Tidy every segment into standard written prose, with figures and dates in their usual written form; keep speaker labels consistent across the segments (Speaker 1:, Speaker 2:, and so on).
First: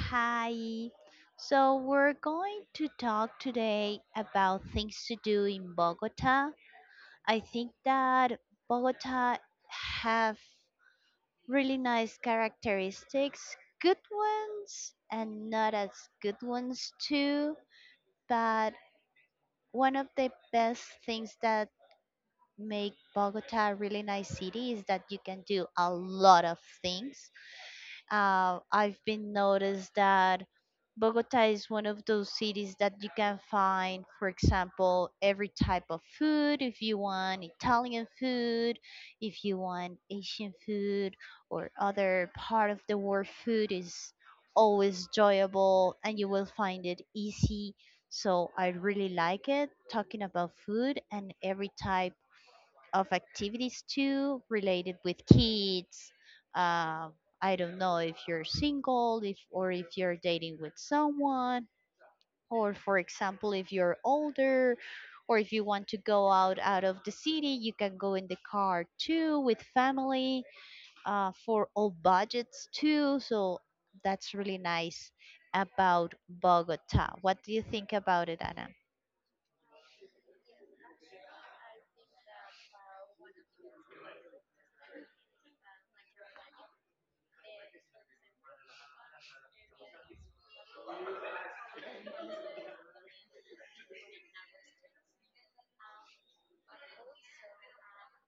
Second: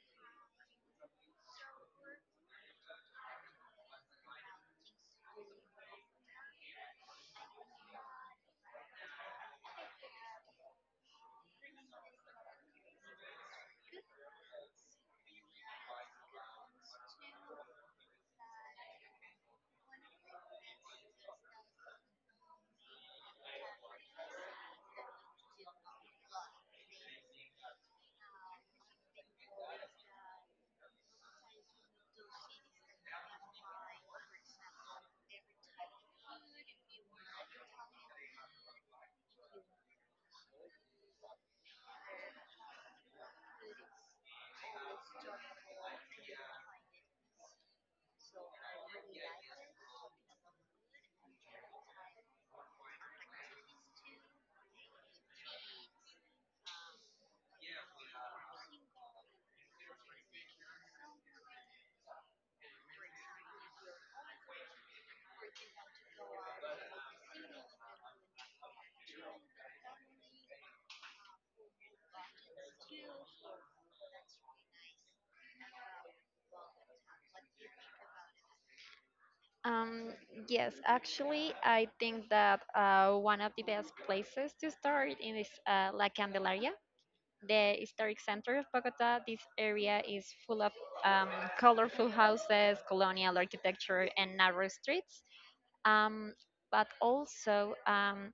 Speaker 1: hi. So, we're going to talk today about things to do in Bogota. I think that Bogota have really nice characteristics, good ones and not as good ones too, but one of the best things that make Bogota a really nice city is that you can do a lot of things. I've been noticed that Bogota is one of those cities that you can find, for example, every type of food. If you want Italian food, if you want Asian food, or other part of the world food is always enjoyable and you will find it easy. So I really like it talking about food and every type of activities too related with kids. Uh, I don't know if you're single, if or if you're dating with someone, or for example, if you're older, or if you want to go out of the city, you can go in the car too with family for all budgets too. So that's really nice about Bogota. What do you think about it, Anna?
Speaker 2: Um, yes, actually, I think that one of the best places to start in is La Candelaria, the historic center of Bogota. This area is full of um, colorful houses, colonial architecture, and narrow streets. Um, but also,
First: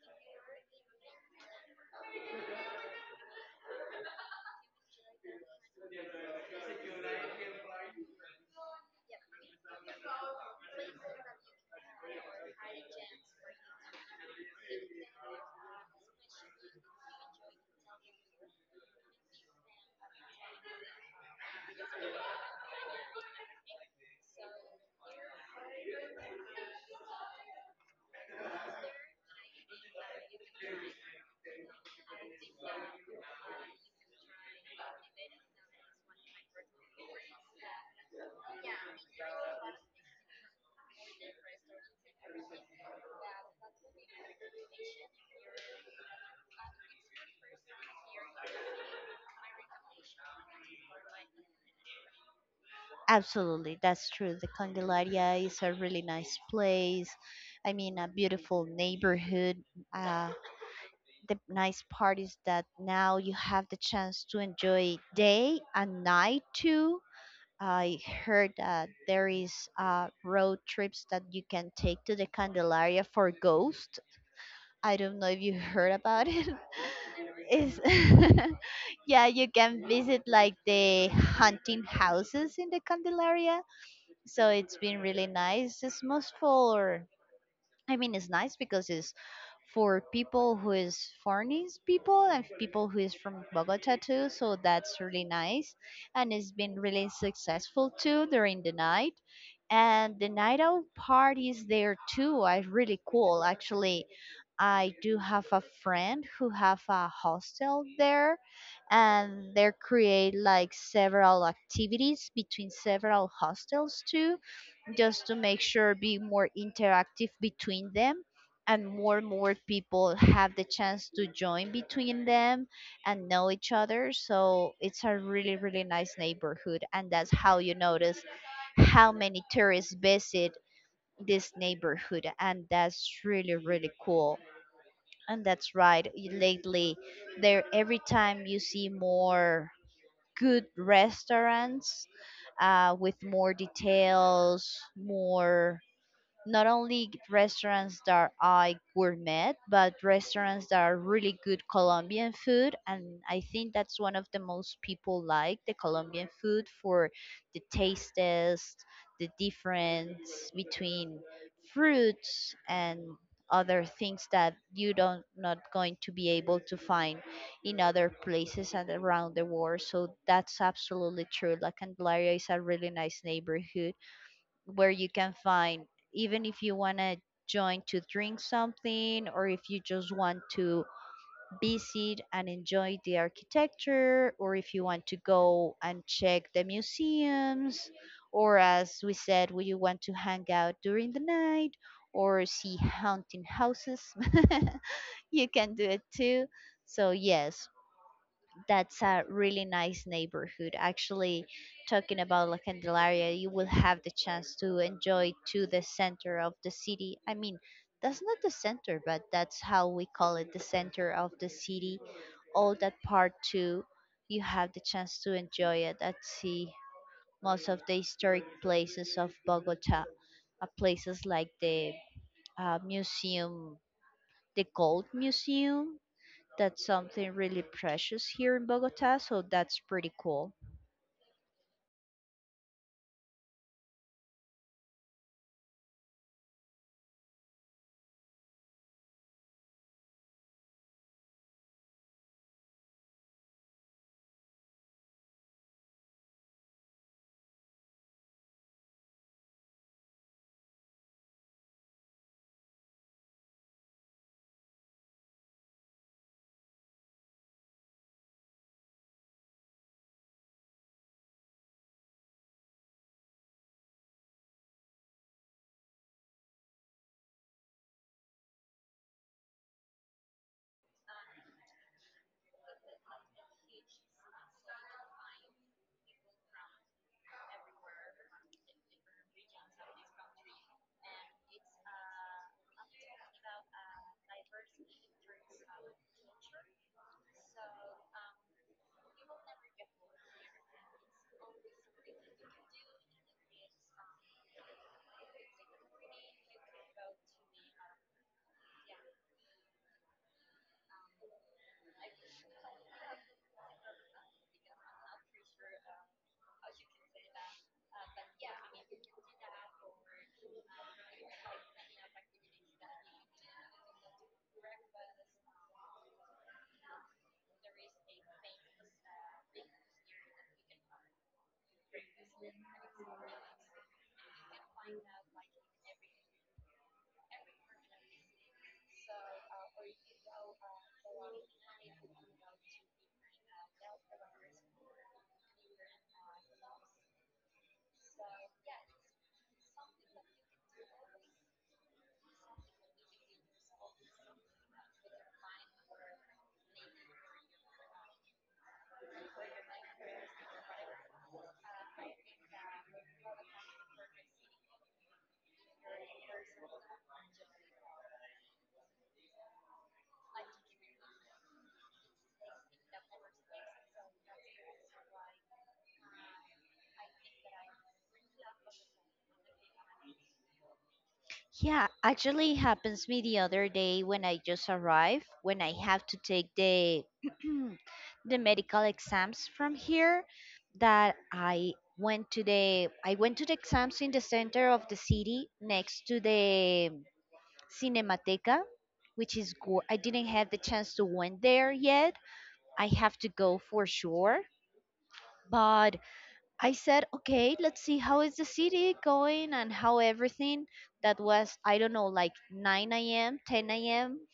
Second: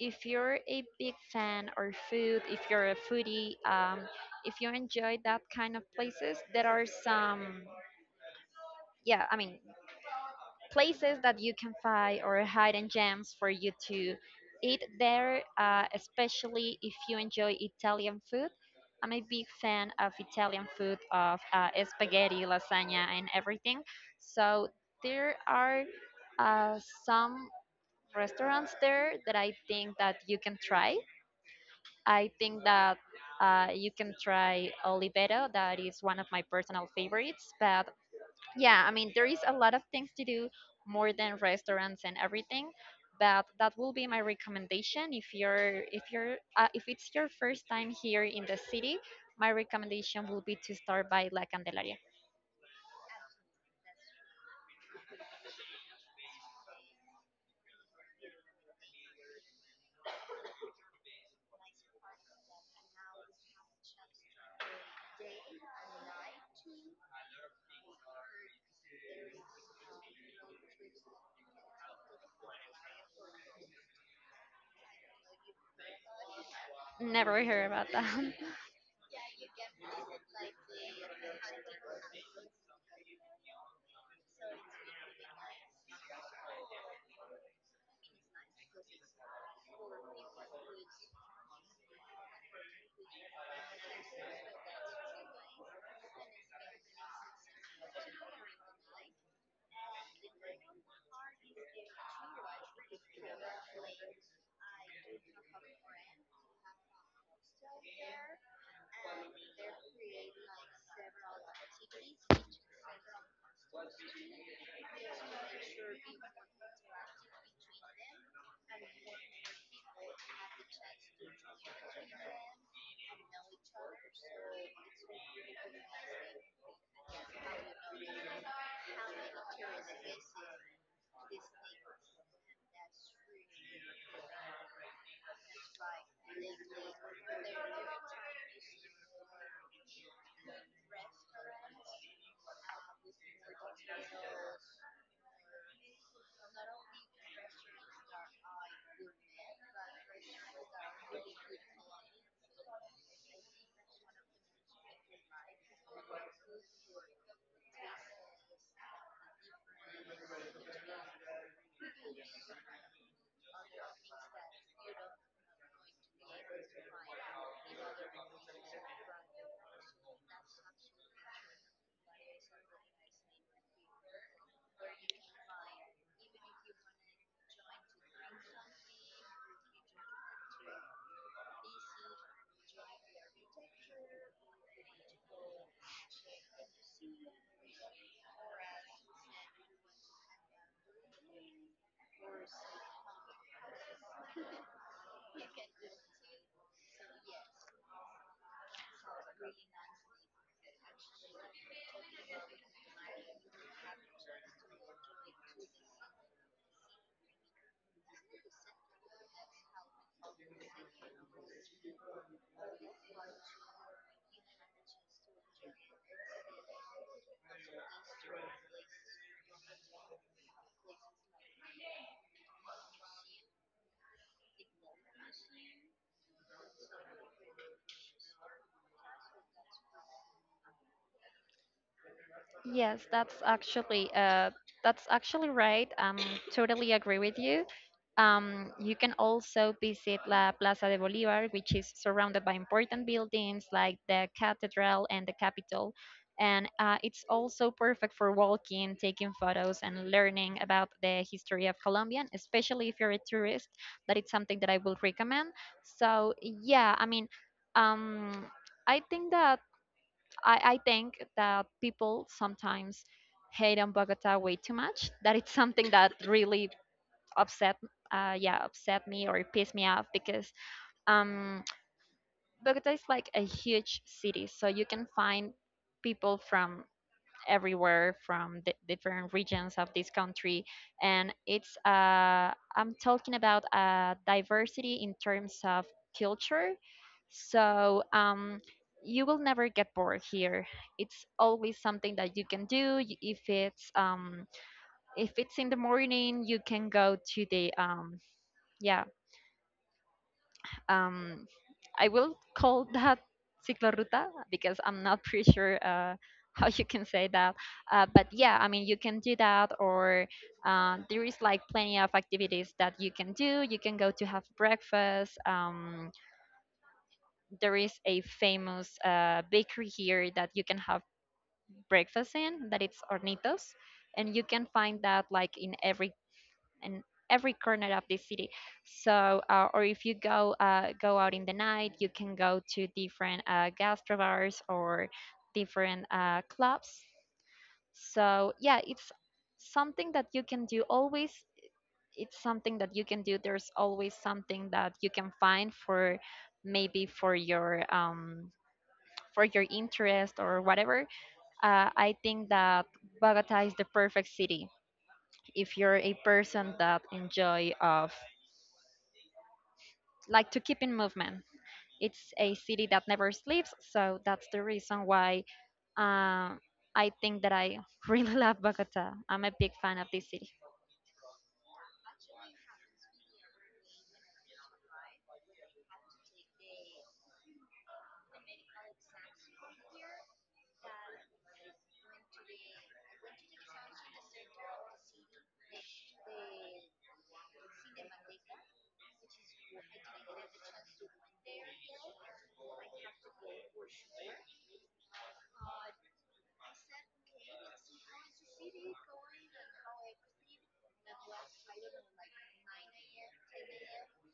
Speaker 2: if you're a big fan of food, if you're a foodie, if you enjoy that kind of places, there are some yeah i mean places that you can find or hidden gems for you to eat there, especially if you enjoy Italian food. I'm a big fan of Italian food, of spaghetti, lasagna, and everything. So there are some restaurants there that I think that you can try. I think that you can try Oliveto, that is one of my personal favorites, but there is a lot of things to do, more than restaurants and everything, but that will be my recommendation. If you're if it's your first time here in the city, my recommendation will be to start by La Candelaria.
Speaker 1: Absolutely, that's true. The Candelaria is a really nice place. I mean, a beautiful neighborhood. Uh, the nice part is that now you have the chance to enjoy day and night too. I heard that there is road trips that you can take to the Candelaria for ghost. I don't know if you heard about it.
Speaker 2: Never heard about that.
Speaker 1: Is yeah, you can visit like the hunting houses in the Candelaria, so it's been really nice. It's most for, I mean, it's nice because it's for people who is foreigners people and people who is from Bogota too, so that's really nice. And it's been really successful too during the night, and the night out parties there too are really cool. Actually, I do have a friend who have a hostel there, and they create like several activities between several hostels too, just to make sure be more interactive between them, and more people have the chance to join between them and know each other, so it's a really really nice neighborhood, and that's how you notice how many tourists visit this neighborhood, and that's really really cool. And that's right, lately there every time you see more good restaurants, with more details, more not only restaurants that are gourmet, but restaurants that are really good Colombian food. And I think that's one of the most people like the Colombian food for the taste test, the difference between fruits and other things that you don't not going to be able to find in other places and around the world. So that's absolutely true. La Candelaria is a really nice neighborhood where you can find, even if you want to join to drink something, or if you just want to visit and enjoy the architecture, or if you want to go and check the museums, or as we said, we you want to hang out during the night, or see haunting houses, you can do it too. So yes, that's a really nice neighborhood. Actually, talking about La Candelaria, you will have the chance to enjoy to the center of the city. I mean, that's not the center, but that's how we call it, the center of the city. All that part too, you have the chance to enjoy it and see most of the historic places of Bogota, places like the museum, the Gold Museum, that's something really precious here in Bogota, so that's pretty cool.
Speaker 2: Yes, that's actually that's actually right. Totally agree with you. You can also visit La Plaza de Bolívar, which is surrounded by important buildings like the cathedral and the Capitol, and it's also perfect for walking, taking photos, and learning about the history of Colombia. And Especially if you're a tourist, that it's something that I will recommend. So yeah, I mean, um, I think that I think that people sometimes hate on Bogota way too much. That it's something that really upset, yeah, upset me or pissed me off because um, Bogota is like a huge city, so you can find people from everywhere, from the different regions of this country. And it's I'm talking about diversity in terms of culture. So you will never get bored here. It's always something that you can do. If it's if it's in the morning, you can go to the yeah um, I will call that cicloruta because I'm not pretty sure how you can say that. But yeah, I mean, you can do that, or there is like plenty of activities that you can do. You can go to have breakfast. There is a famous bakery here that you can have breakfast in, that it's Hornitos. And you can find that like in every corner of the city. So, or if you go out in the night, you can go to different gastro bars or different clubs. So, yeah, it's something that you can do always. It's something that you can do. There's always something that you can find for maybe for your interest or whatever. I think that Bogota is the perfect city if you're a person that enjoy of like to keep in movement. It's a city that never sleeps, so that's the reason why uh, I think that I really love Bogota. I'm a big fan of this city.
Speaker 1: Yeah, actually it happens me the other day when I just arrived, when I have to take the the medical exams from here, that I went to the I went to the exams in the center of the city next to the Cinemateca, which is I didn't have the chance to went there yet. I have to go for sure, but I said, okay, let's see how is the city going and how everything. That was, I don't know, like 9 a.m., 10 a.m.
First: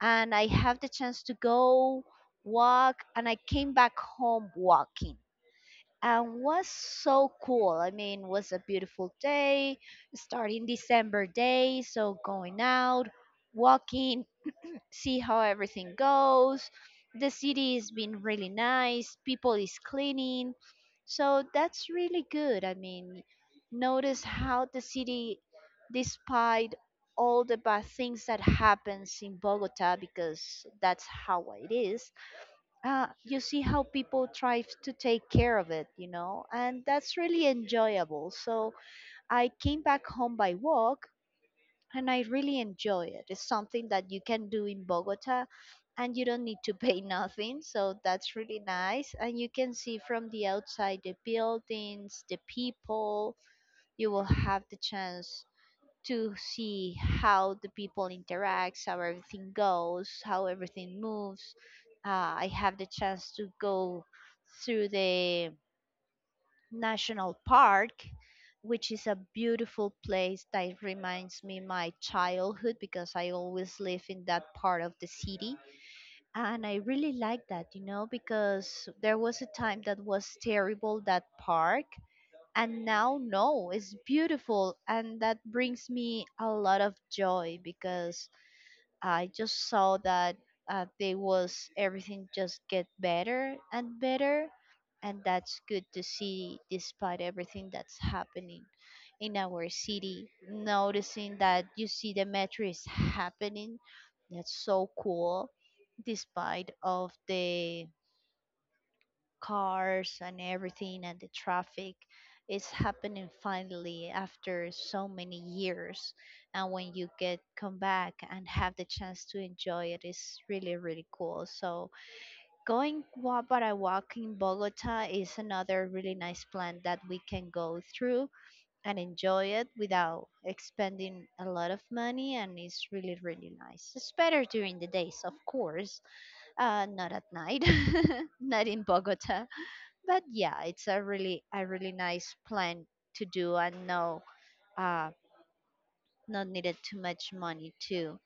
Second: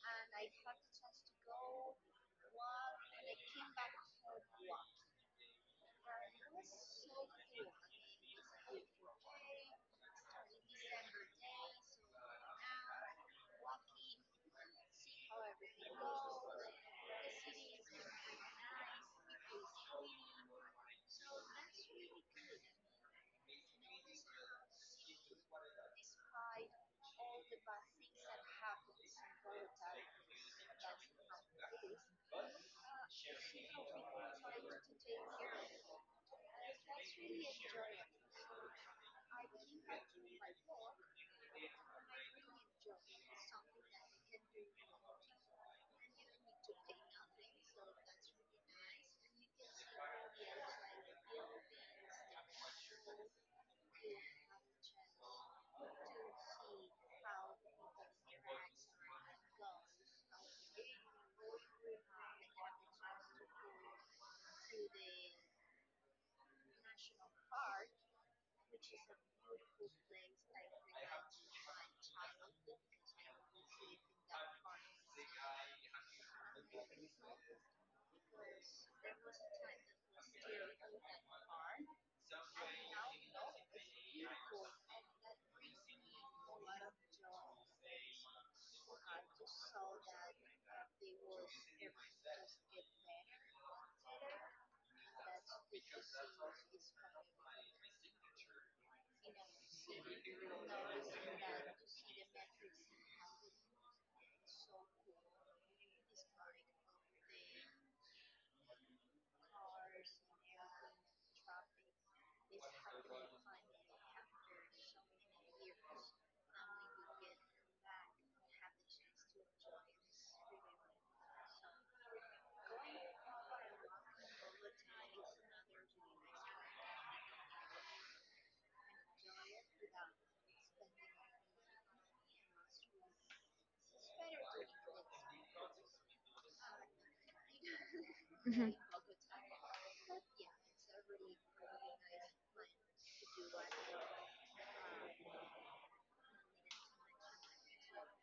Speaker 1: And I have the chance to go walk. And I came back home walking, and was so cool. I mean, was a beautiful day, starting December day. So going out, walking, see how everything goes. The city is being really nice, people is cleaning. So that's really good. I mean, notice how the city, despite all the bad things that happens in Bogota, because that's how it is. You see how people try to take care of it, you know, and that's really enjoyable. So I came back home by walk, and I really enjoy it. It's something that you can do in Bogota, and you don't need to pay nothing. So that's really nice. And you can see from the outside the buildings, the people. You will have the chance to see how the people interacts, how everything goes, how everything moves. I have the chance to go through the national park, which is a beautiful place that reminds me my childhood, because I always live in that part of the city, and I really like that, you know, because there was a time that was terrible that park, and now no, it's beautiful, and that brings me a lot of joy because I just saw that they was everything just get better and better, and that's good to see despite everything that's happening in our city. Noticing that you see the metro is happening, that's so cool. Despite of the cars and everything and the traffic is happening finally after so many years, and when you get come back and have the chance to enjoy it, it is really really cool. So going walk, but I walk in Bogota is another really nice plan that we can go through and enjoy it without expending a lot of money, and it's really really nice. It's better during the days, of course. Not at night, not
Speaker 2: Mhm.
Speaker 1: in Bogota. But yeah, it's a really nice plan to do, and no uh not needed too much money too.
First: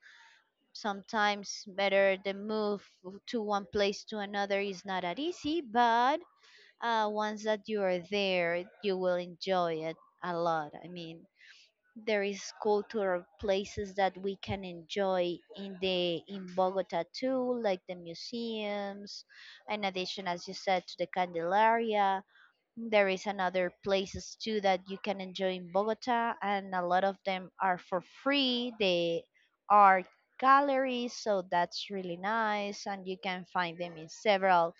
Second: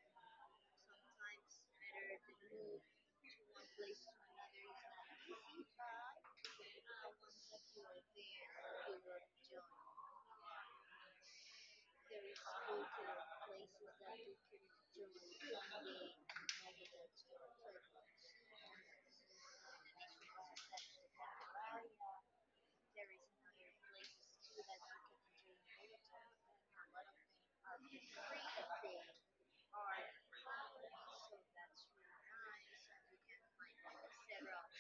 Speaker 1: Sometimes better the move to one place to another is not that easy, but once that you are there, you will enjoy it a lot. I mean, there is cultural places that we can enjoy in Bogota too, like the museums. In addition, as you said, to the Candelaria, there is another places too that you can enjoy in Bogota, and a lot of them are for free. They are galleries, so that's really nice, and you can find them in several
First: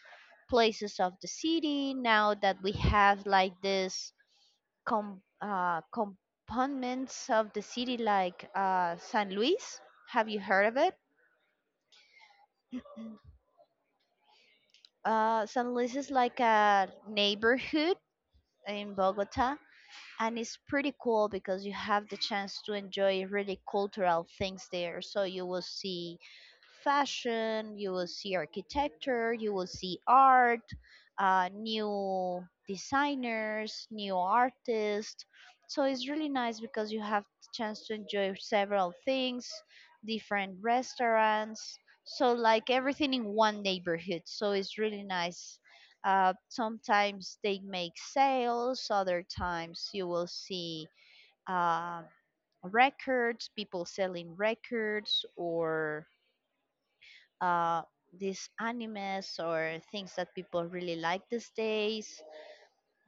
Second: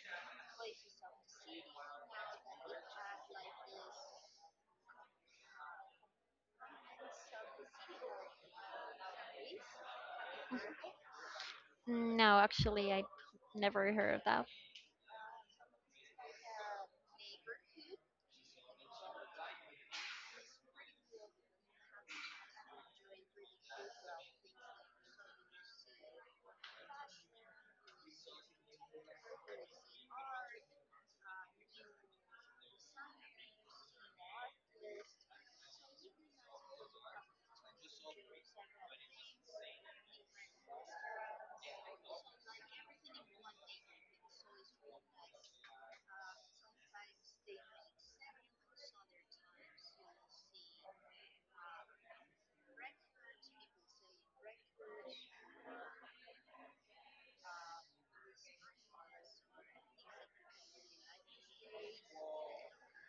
Speaker 1: places of the city. Now that we have like this components of the city, like San Luis, have you heard of it?
Speaker 2: No, actually, I never heard of that.
Speaker 1: San Luis is like a neighborhood in Bogota, and it's pretty cool because you have the chance to enjoy really cultural things there, so you will see fashion, you will see architecture, you will see art, new designers, new artists. So it's really nice because you have the chance to enjoy several things, different restaurants, so like everything in one neighborhood, so it's really nice. Sometimes they make sales, other times you will see uh, records, people selling records, or uh, these animes or things that people really like these days.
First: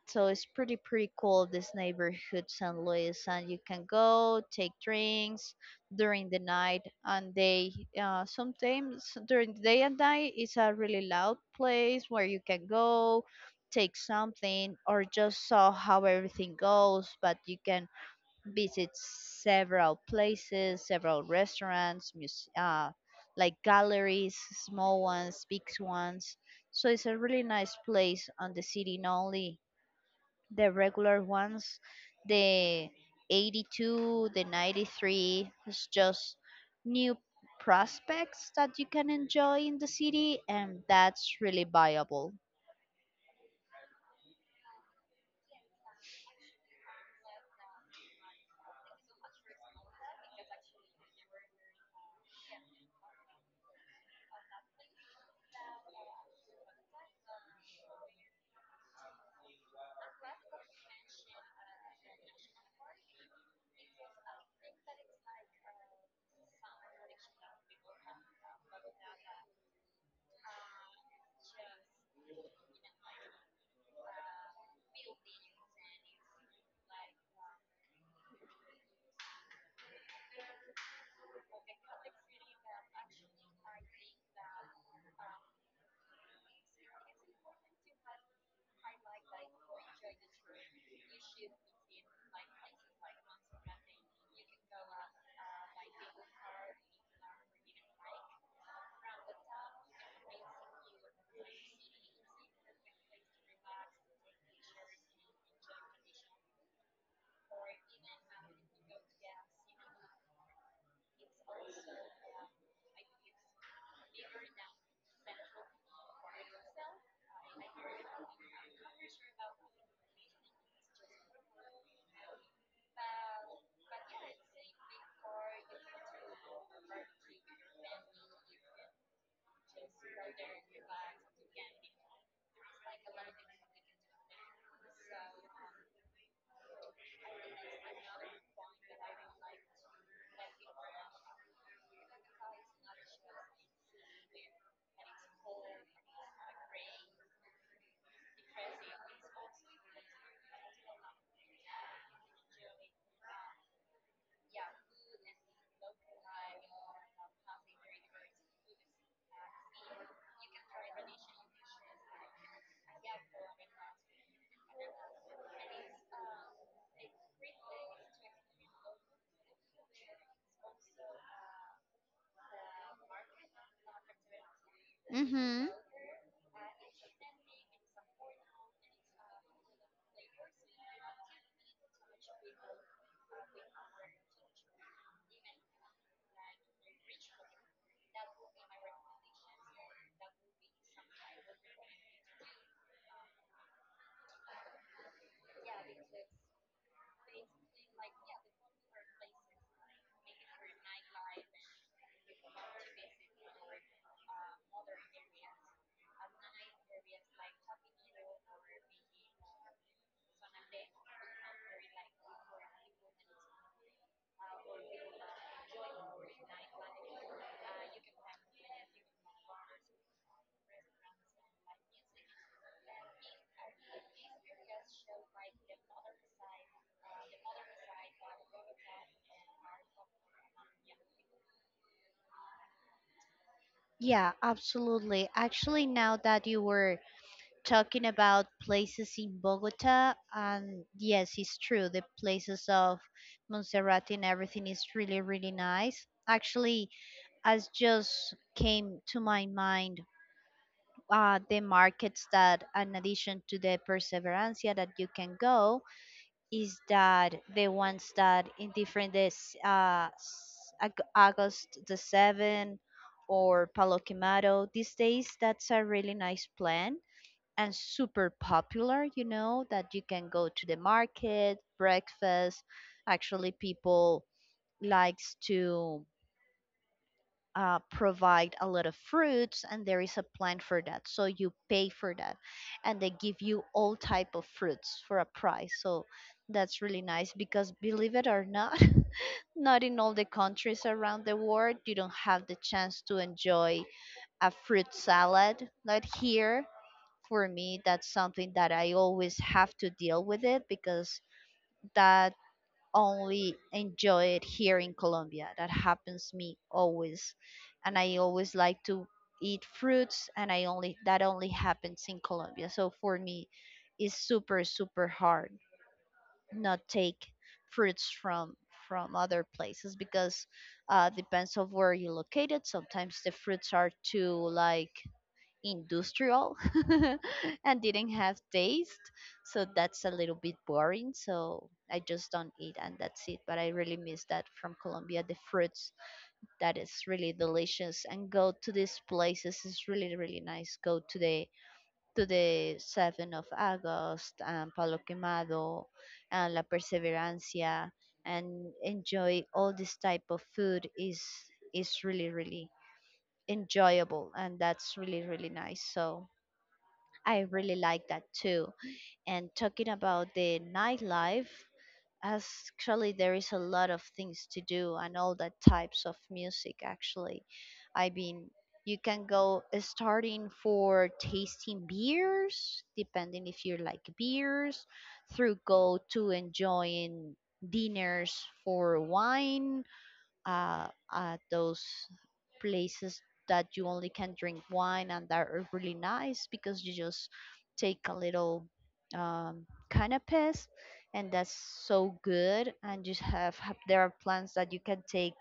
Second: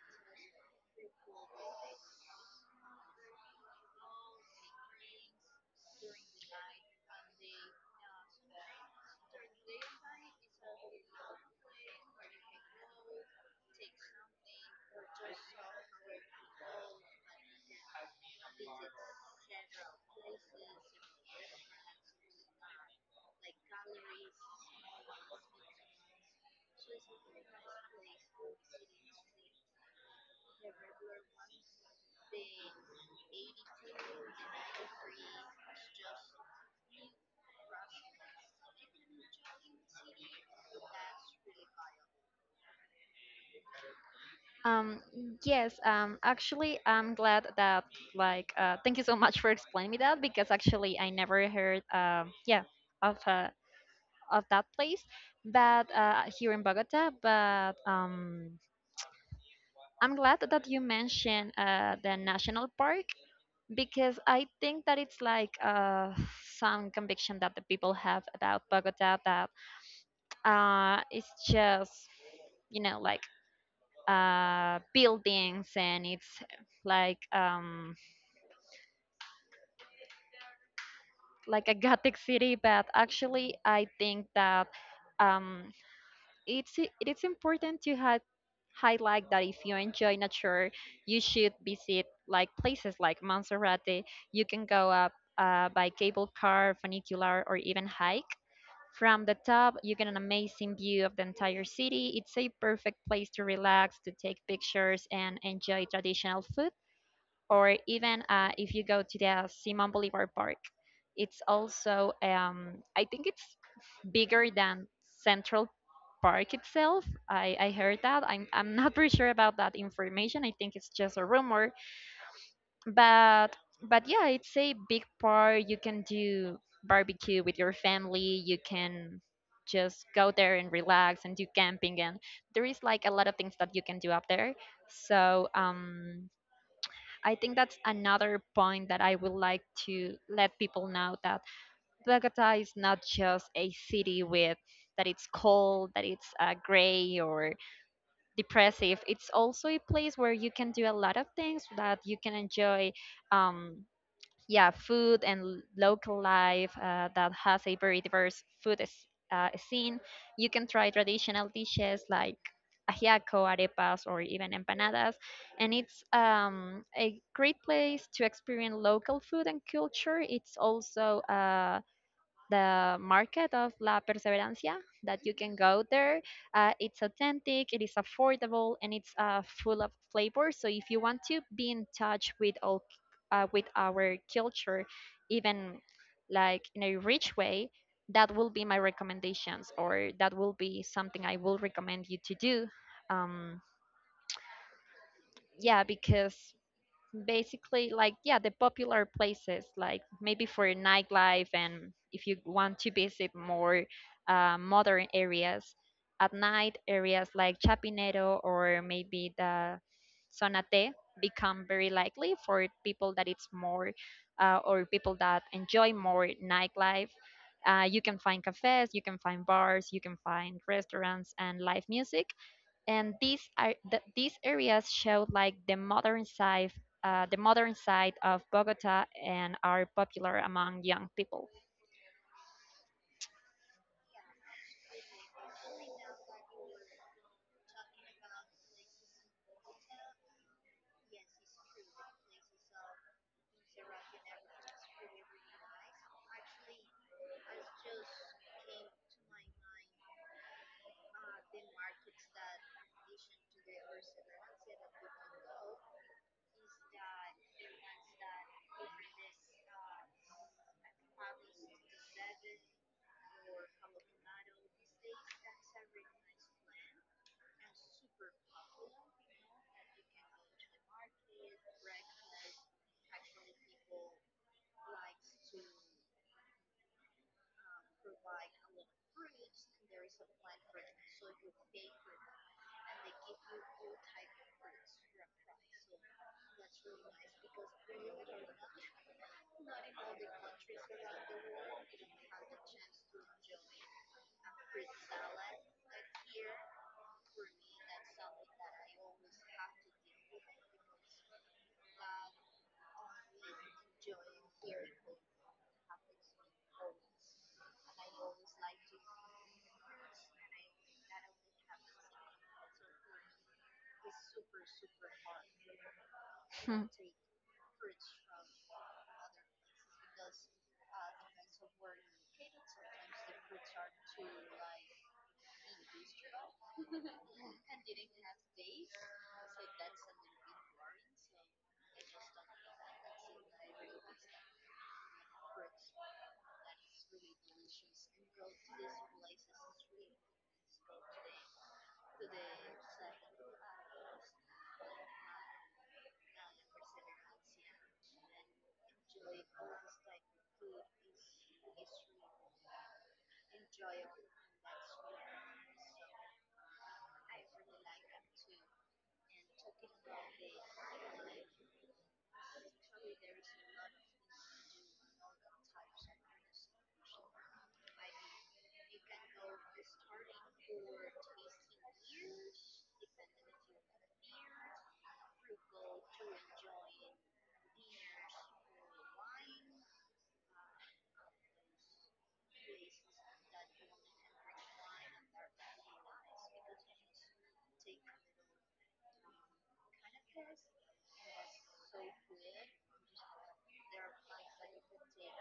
Speaker 1: So it's pretty pretty cool this neighborhood, San Luis, and you can go take drinks during the night, and they sometimes during the day and night, it's a really loud place where you can go take something or just saw how everything goes, but you can visit several places, several restaurants, like galleries, small ones, big ones, so it's a really nice place on the city. Not only the regular ones, the 82, the 93. It's just new prospects that you can enjoy in the city, and that's really viable.
Speaker 2: Um, yes, actually, I'm glad that, like, thank you so much for explaining me that because actually I never heard, yeah, of uh, of that place, but here in Bogota. But I'm glad that you mentioned the national park because I think that it's like some conviction that the people have about Bogota that it's just, you know, like buildings and it's like um, like a gothic city, but actually I think that um, it's it is important to have highlight that if you enjoy nature, you should visit like places like Monserrate. You can go up by cable car funicular or even hike. From the top, you get an amazing view of the entire city. It's a perfect place to relax, to take pictures, and enjoy traditional food. Or even if you go to the Simon Bolivar Park, it's also I think it's bigger than Central Park itself. I heard that. I'm not pretty sure about that information. I think it's just a rumor, but but yeah, it's a big park. You can do barbecue with your family. You can just go there and relax and do camping, and there is like a lot of things that you can do up there. So I think that's another point that I would like to let people know, that Bogota is not just a city with that it's cold, that it's gray or depressive. It's also a place where you can do a lot of things that you can enjoy. Um, yeah, food and local life, that has a very diverse food scene. You can try traditional dishes like ajiaco, arepas, or even empanadas, and it's a great place to experience local food and culture. It's also the market of La Perseverancia that you can
Speaker 1: Mm-hmm.
Speaker 2: go there. It's authentic, it is affordable, and it's full of flavor. So if you want to be in touch with all with our culture, even like in a rich way, that will be my recommendations, or that will be something I will recommend you to do. Um, yeah, because basically like yeah the popular places like maybe for nightlife. And if you want to visit more modern areas at night, areas like Chapinero or maybe the Zona T become very likely for people that it's more or people that enjoy more nightlife. You can find cafes, you can find bars, you can find restaurants and live music, and these areas show like the modern side, the modern side of Bogota and are popular among young people.
Speaker 1: Yeah, absolutely. Actually, now that you were talking about places in Bogota, and yes, it's true, the places of Montserrat and everything is really, really nice. Actually, as just came to my mind the markets that in addition to the Perseverancia that you can go, is that the ones that in different this august the 7th or
Speaker 2: Or
Speaker 1: Palo
Speaker 2: Calabacado.
Speaker 1: Quemado these
Speaker 2: These
Speaker 1: days,
Speaker 2: days,
Speaker 1: that's
Speaker 2: that's
Speaker 1: a
Speaker 2: a
Speaker 1: really
Speaker 2: very nice
Speaker 1: nice plan,
Speaker 2: plant and
Speaker 1: and super
Speaker 2: super popular.
Speaker 1: popular, you know,
Speaker 2: That
Speaker 1: that you
Speaker 2: you
Speaker 1: can
Speaker 2: can go
Speaker 1: go to
Speaker 2: to
Speaker 1: the
Speaker 2: the
Speaker 1: market
Speaker 2: market. Breakfast.
Speaker 1: breakfast. Actually
Speaker 2: Actually, people
Speaker 1: people
Speaker 2: like
Speaker 1: likes
Speaker 2: to
Speaker 1: to
Speaker 2: provide
Speaker 1: provide
Speaker 2: a
Speaker 1: a
Speaker 2: lot
Speaker 1: lot of
Speaker 2: of
Speaker 1: fruits,
Speaker 2: fruits,
Speaker 1: and
Speaker 2: and
Speaker 1: there
Speaker 2: there is
Speaker 1: is a
Speaker 2: a
Speaker 1: plan for that, so you
Speaker 2: it.
Speaker 1: pay for that, and they give you all type of fruits
Speaker 2: Types.
Speaker 1: for a price. So that's really nice because, believe it or not, not in all the countries around the world you don't have the chance to enjoy a fruit salad like here. For me that's something that I always have to deal with it, because that only enjoy it here in Colombia. That happens me always. And I always like to eat fruits and I only that only happens in Colombia. So for me it's super super hard not take fruits from other places because depends of where you're located. Sometimes the fruits are too like industrial and didn't have taste. So that's a little bit boring. So I just don't eat and that's it. But I really miss that from Colombia. The fruits that is really delicious and go to these places is really, really nice. Go to the 7th of August and Palo Quemado and La Perseverancia and enjoy all this type of food is really really enjoyable and that's really really nice, so I really like that too. And talking about the nightlife, actually, there is a lot of things to do and all the types of music, actually. I mean, you can go starting for tasting beers, depending if you like beers, through go to enjoying dinners for wine uh, at those places that you only can drink wine and that are really nice because you just take a little canapes, and that's so good, and you have there are plans that you can take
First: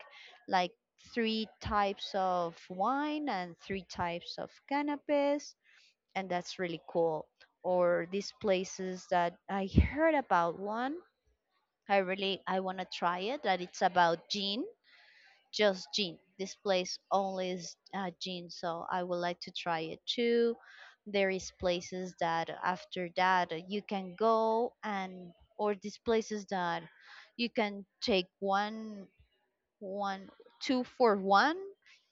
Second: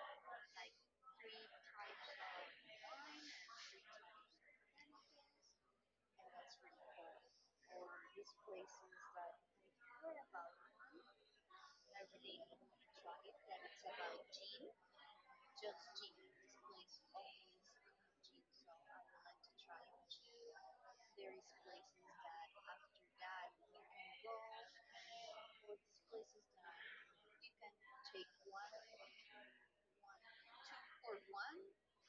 Speaker 1: like three types of wine and three types of canapes, and that's really cool. Or these places that I heard about one, I want to try it, that it's about gin, just gin. This place only is gin, so I would like to try it too. There is places that after that you can go, and or these places that you can take one one two for one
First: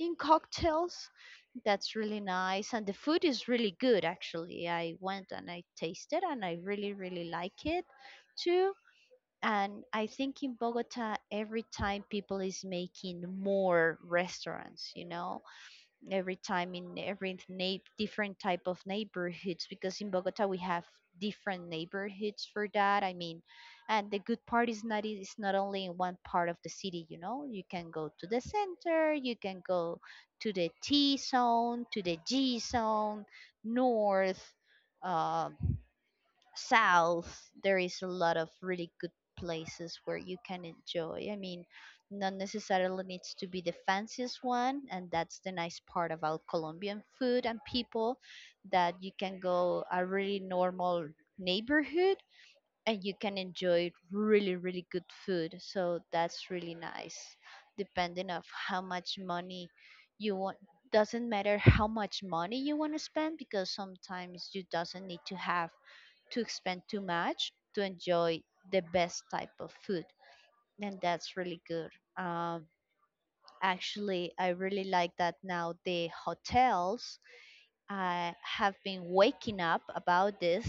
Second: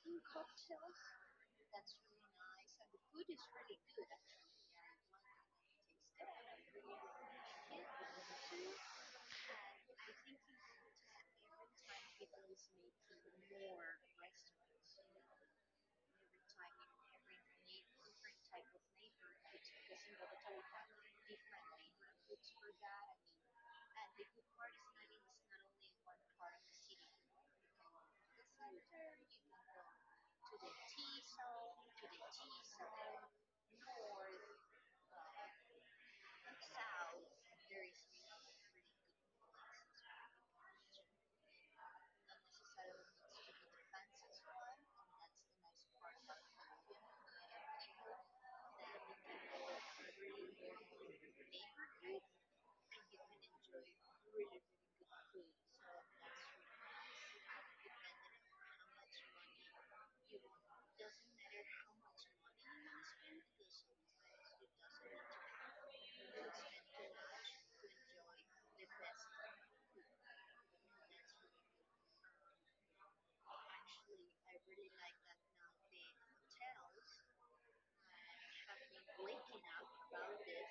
Speaker 1: in cocktails. That's really nice, and the food is really good actually. I went and I tasted and I really really like it too, and I think in Bogota every time people is making more restaurants. Every time in every different type of neighborhoods, because in Bogota we have different neighborhoods for that, I mean. And the good part is not it's not only in one part of the city, you can go to the center, you can go to the T zone, to the G zone, north, uh, south. There is a lot of really good places where you can enjoy, I mean, not necessarily needs to be the fanciest one, and that's the nice part about Colombian food and people, that you can go a really normal neighborhood and you can enjoy really really good food, so that's really nice. Depending of how much money you want, doesn't matter how much money you want to spend, because sometimes you doesn't need to have to expend too much to enjoy the best type of food. And that's really good. Um, Actually, I really like that now the hotels, I have been waking up about this,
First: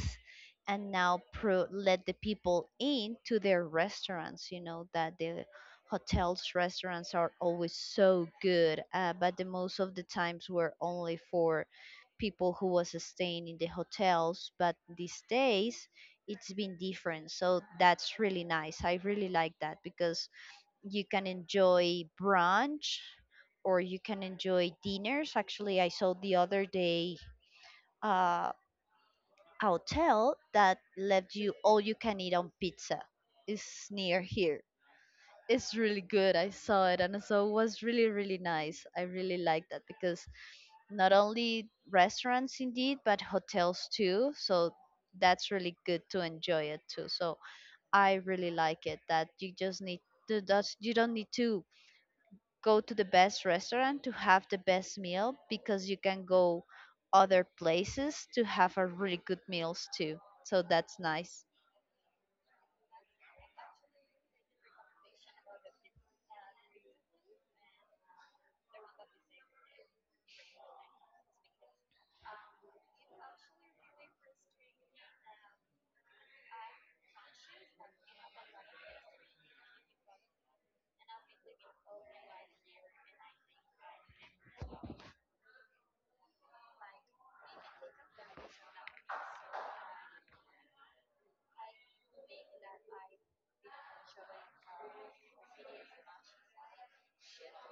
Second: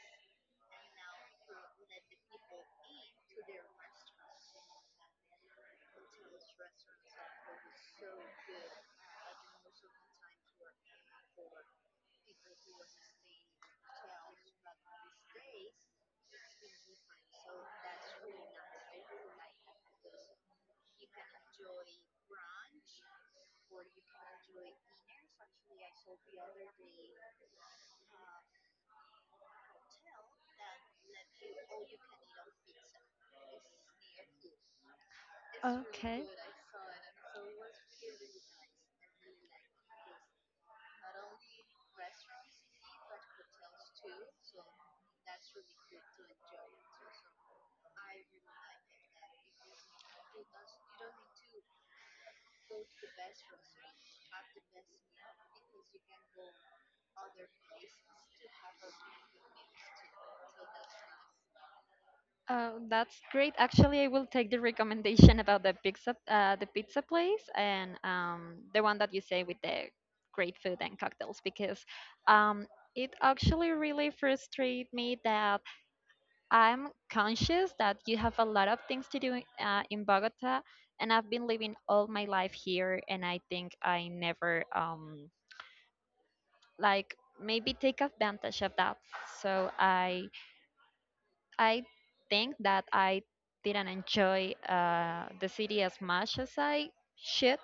Speaker 1: and now let the people in to their restaurants. You know that the hotels restaurants are always so good, but the most of the times were only for people who was staying in the hotels. But these days it's been different, so that's really nice. I really like that because you can enjoy brunch or you can enjoy dinners. Actually, I saw the other day a hotel that left you all you can eat on pizza. It's near here. It's really good. I saw it and so it was really, really nice. I really like that because not only restaurants indeed, but hotels too. So that's really good to enjoy it too. So I really like it that you just need to that you don't need to go to the best restaurant to have the best meal, because you can go other places to have a really good meals too. So that's nice.
Speaker 2: That's great. Actually, I will take the recommendation about the pizza place, and the one that you say with the great food and cocktails, because um, it actually really frustrates me that I'm conscious that you have a lot of things to do in Bogota, and I've been living all my life here, and I think I never like maybe take advantage of that. So I think that I didn't enjoy the city as much as I should.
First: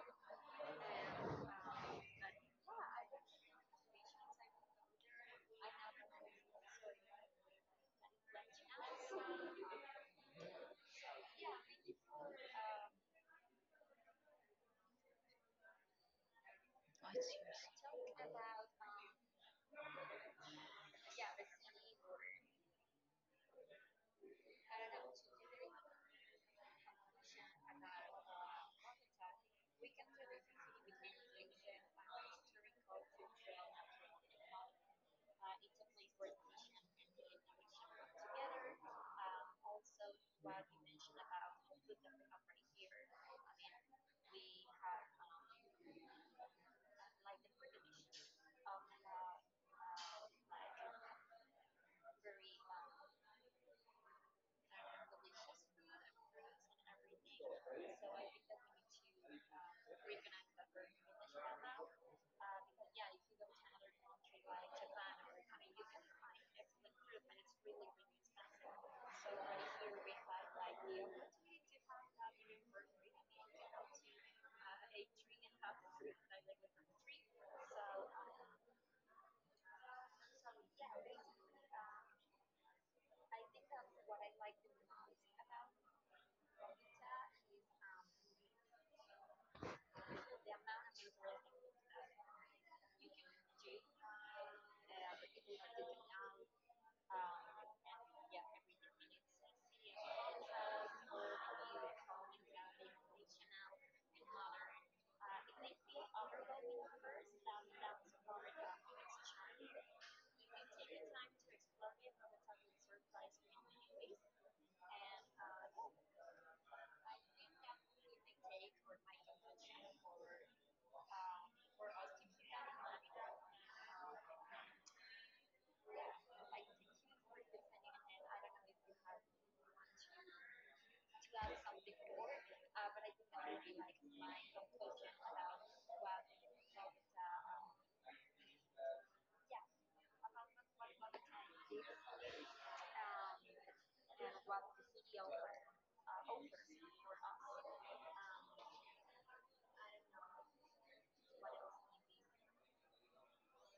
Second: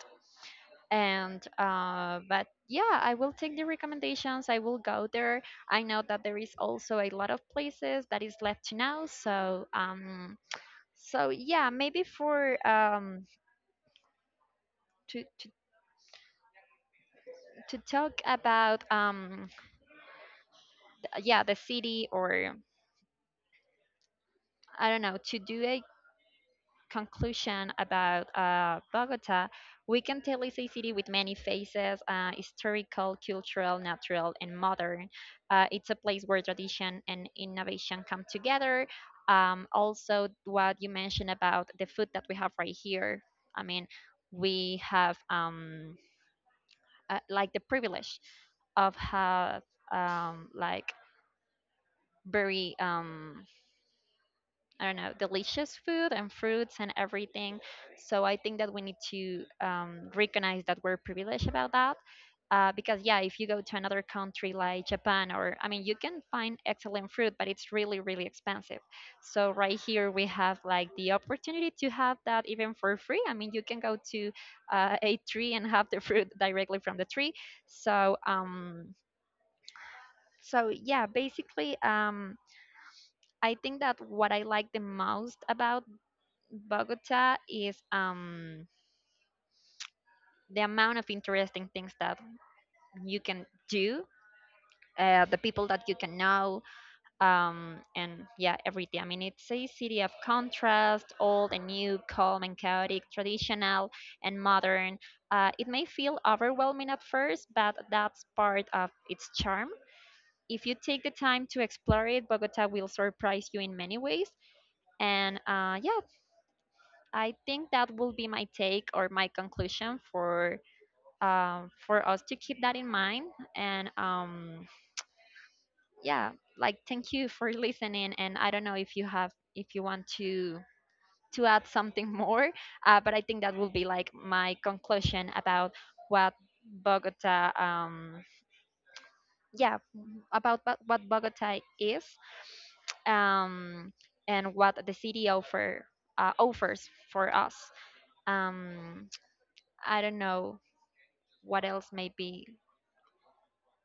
Speaker 2: And but yeah, I will take the recommendations. I will go there. I know that there is also a lot of places that is left to know. So so yeah, maybe for to to, to talk about yeah the city, or I don't know, to do a conclusion about Bogota, we can tell it's a city with many faces, historical, cultural, natural, and modern. It's a place where tradition and innovation come together. Also, what you mentioned about the food that we have right here. I mean, we have like the privilege of have like very I don't know, delicious food and fruits and everything. So I think that we need to recognize that we're privileged about that. Because yeah, if you go to another country like Japan, or I mean, you can find excellent fruit, but it's really, really expensive. So right here we have like the opportunity to have that even for free. I mean, you can go to a tree and have the fruit directly from the tree. So so yeah, basically I think that what I like the most about Bogota is the amount of interesting things that you can do, the people that you can know, and yeah, everything. I mean, it's a city of contrast, old and new, calm and chaotic, traditional and modern. It may feel overwhelming at first, but that's part of its charm. If you take the time to explore it, Bogota will surprise you in many ways. And yeah, I think that will be my take or my conclusion for us to keep that in mind. And yeah, like thank you for listening. And I don't know if you have if you want to add something more, but I think that will be like my conclusion about what Bogota yeah about what Bogota is, um, and what the city offers for us. Um, I don't know what else maybe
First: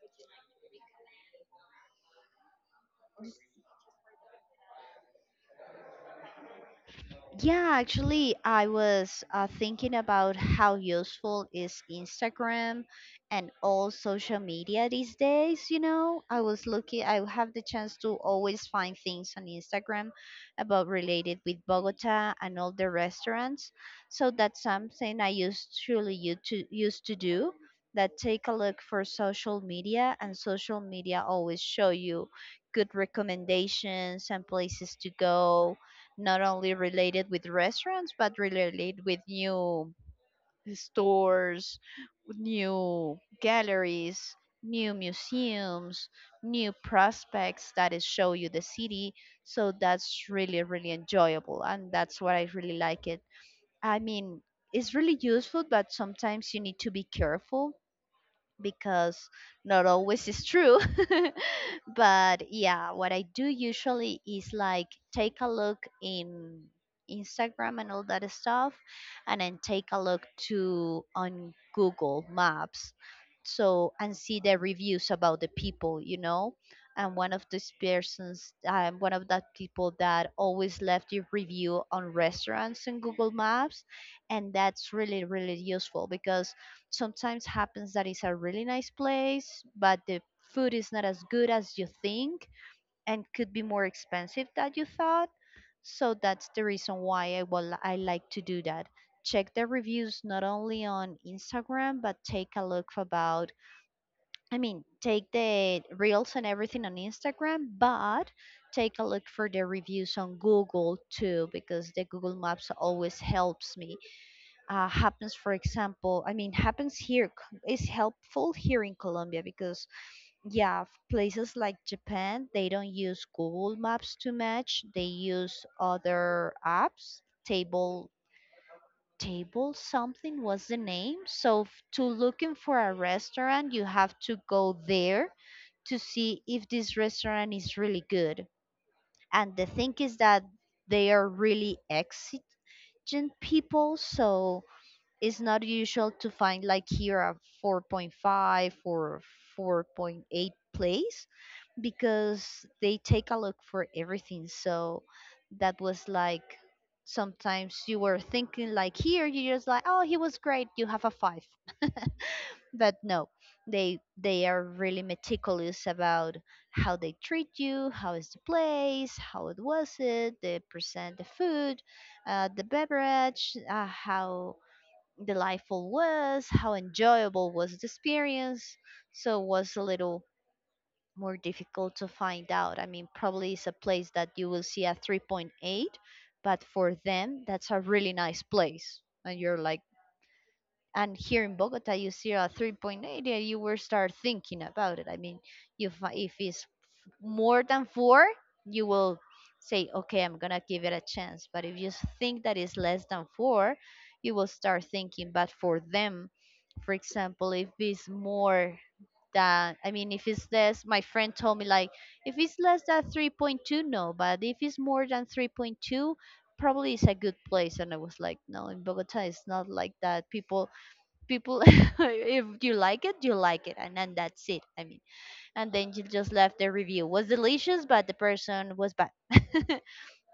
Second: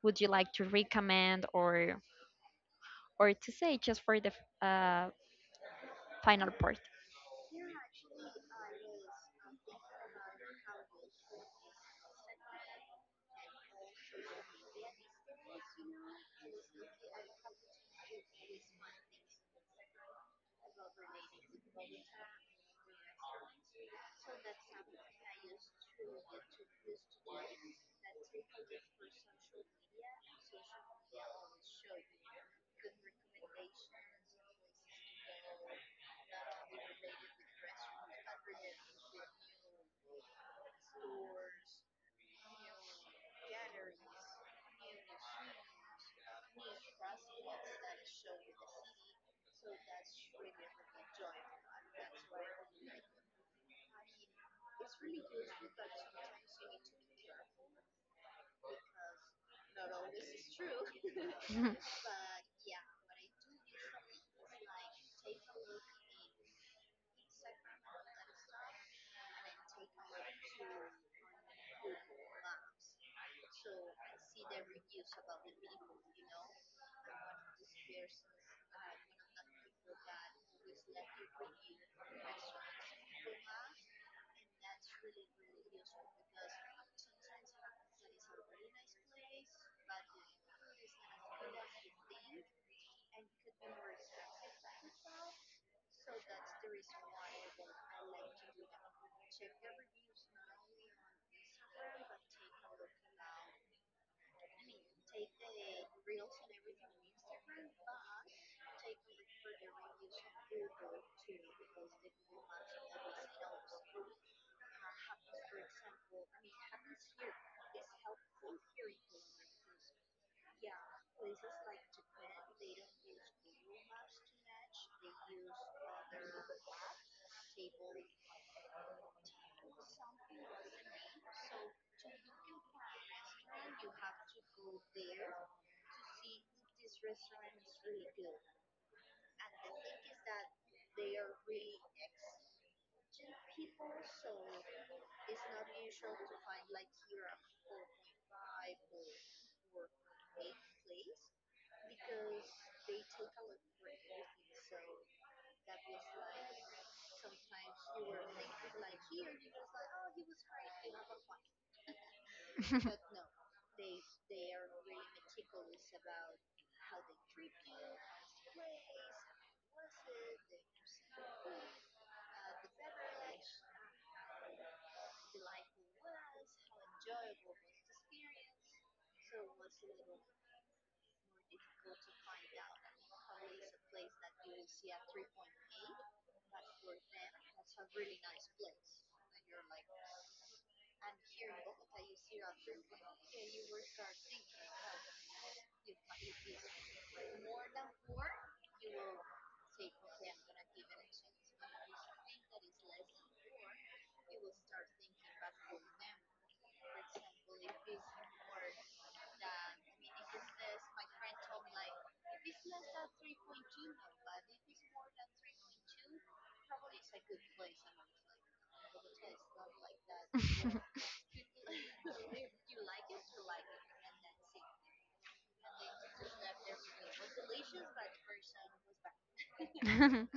Speaker 2: would you like to recommend or to say just for the final part.
Speaker 1: Yeah, actually, I was thinking about how useful is Instagram and all social media these days. You know, I was lucky; I have the chance to always find things on Instagram about related with Bogota and all the restaurants. So that's something I used truly used to do. That take a look for social media, and social media always show you good recommendations and places to go, not only related with restaurants but related with new stores, new galleries, new museums, new prospects that is show you the city. So that's really really enjoyable, and that's what I really like it, I mean. It's
Speaker 2: It's
Speaker 1: really
Speaker 2: really good,
Speaker 1: useful,
Speaker 2: but
Speaker 1: but
Speaker 2: sometimes
Speaker 1: sometimes you
Speaker 2: you
Speaker 1: need
Speaker 2: need
Speaker 1: to
Speaker 2: to.
Speaker 1: be careful because not
Speaker 2: Not all this
Speaker 1: always is
Speaker 2: is
Speaker 1: true.
Speaker 2: true. But it's like,
Speaker 1: But yeah, what I do usually is like take a look in Instagram and all that stuff, and then take a look to on Google Maps, so and see the reviews about the people. And one of these persons, one of that people that always left a review on restaurants in Google Maps, and that's really really useful, because sometimes happens that it's a really nice place, but the food is not as good as you think and could be more expensive than you thought. So that's the reason why I like to do that. Check the reviews not only on Instagram, but take a look about, I mean, take the reels and everything on Instagram, but take a look for the reviews on Google too, because the Google Maps always helps me. Happens for example, I mean, happens here, is helpful here in Colombia, because yeah, places like Japan, they don't use Google Maps too much, they use other apps. Table, table something was the name, so to looking for a restaurant you have to go there to see if this restaurant is really good. And the thing is that they are really exit intelligent people, so it's not usual to find like here a 4.5 or 4.8 place, because they take a look for everything. So that was like, sometimes you were thinking like here you just like, oh, he was great, you have a 5.
Speaker 2: and then take
Speaker 1: But
Speaker 2: them
Speaker 1: no, they are really meticulous about how they treat you, how is the place, how it was it, they present the food, the beverage, how delightful was, how enjoyable was the experience. So it was a little more difficult to find out. I mean, probably it's a place that you will see a 3.8, but for them, that's a really nice place. And you're like, and here in Bogota, you see a 3.8, and you will start thinking about it. I mean, if it's more than four, you will say, okay, I'm going to give it a chance. But if you think that is less than four, you will start thinking, but for them, for example, if it's more than, I mean, if it's less, my friend told me, like, if it's less than 3.2, no, but if it's more than 3.2, probably it's a good place. And I was like, no, in Bogota it's not like that. People, if you like it, you like it, and then that's it, I mean. And then she just left the review. Was delicious, but the person was bad.
Speaker 2: to.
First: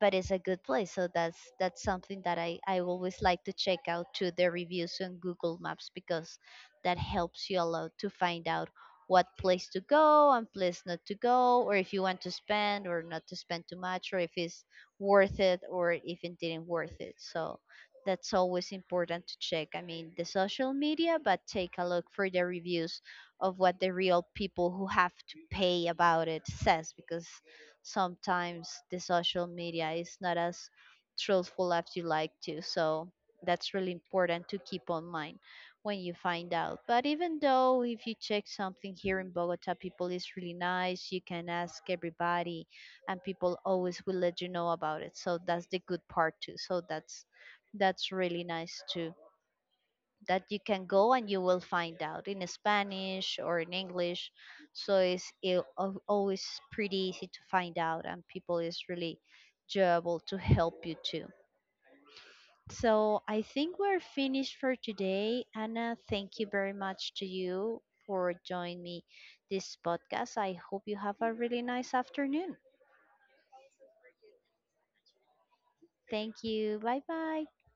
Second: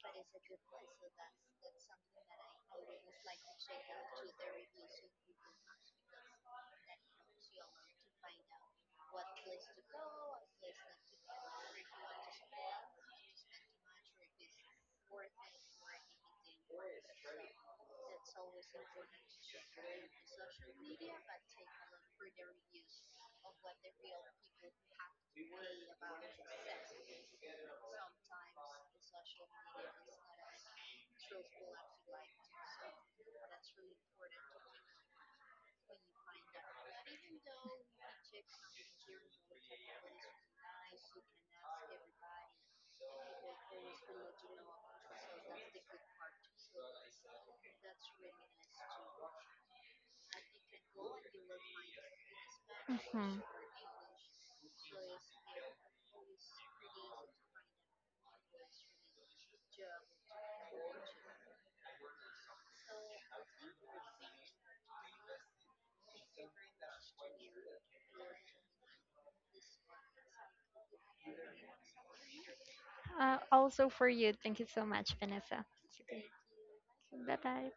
Speaker 1: But it's a good place, so that's something that I always like to check out, to the reviews on Google Maps, because that helps you a lot to find out what place to go and place not to go, or if you want to spend or not to spend too much, or if it's worth it or if it didn't worth it. So that's always important to check, I mean, the social media, but take a look for the reviews of what the real people who have to pay about it says, because sometimes the social media is not as truthful as you like to. So that's really important to keep on mind when you find out. But even though if you check something here in Bogota, people is really nice. You can ask everybody, and people always will let you know about it. So that's the good part too. So that's really nice too, that you can go and you will find out in Spanish
Speaker 2: Mhm.
Speaker 1: or in English. So it's always pretty easy to find out, and people is really enjoyable to help you too. So I think we're finished for today. Anna, thank you very much to you for joining me this podcast. I hope you have a really nice afternoon.
Speaker 2: Also for you. Thank you so much, Vanessa.
Speaker 1: Thank you. Bye
Speaker 2: Bye
Speaker 1: bye.
Speaker 2: bye.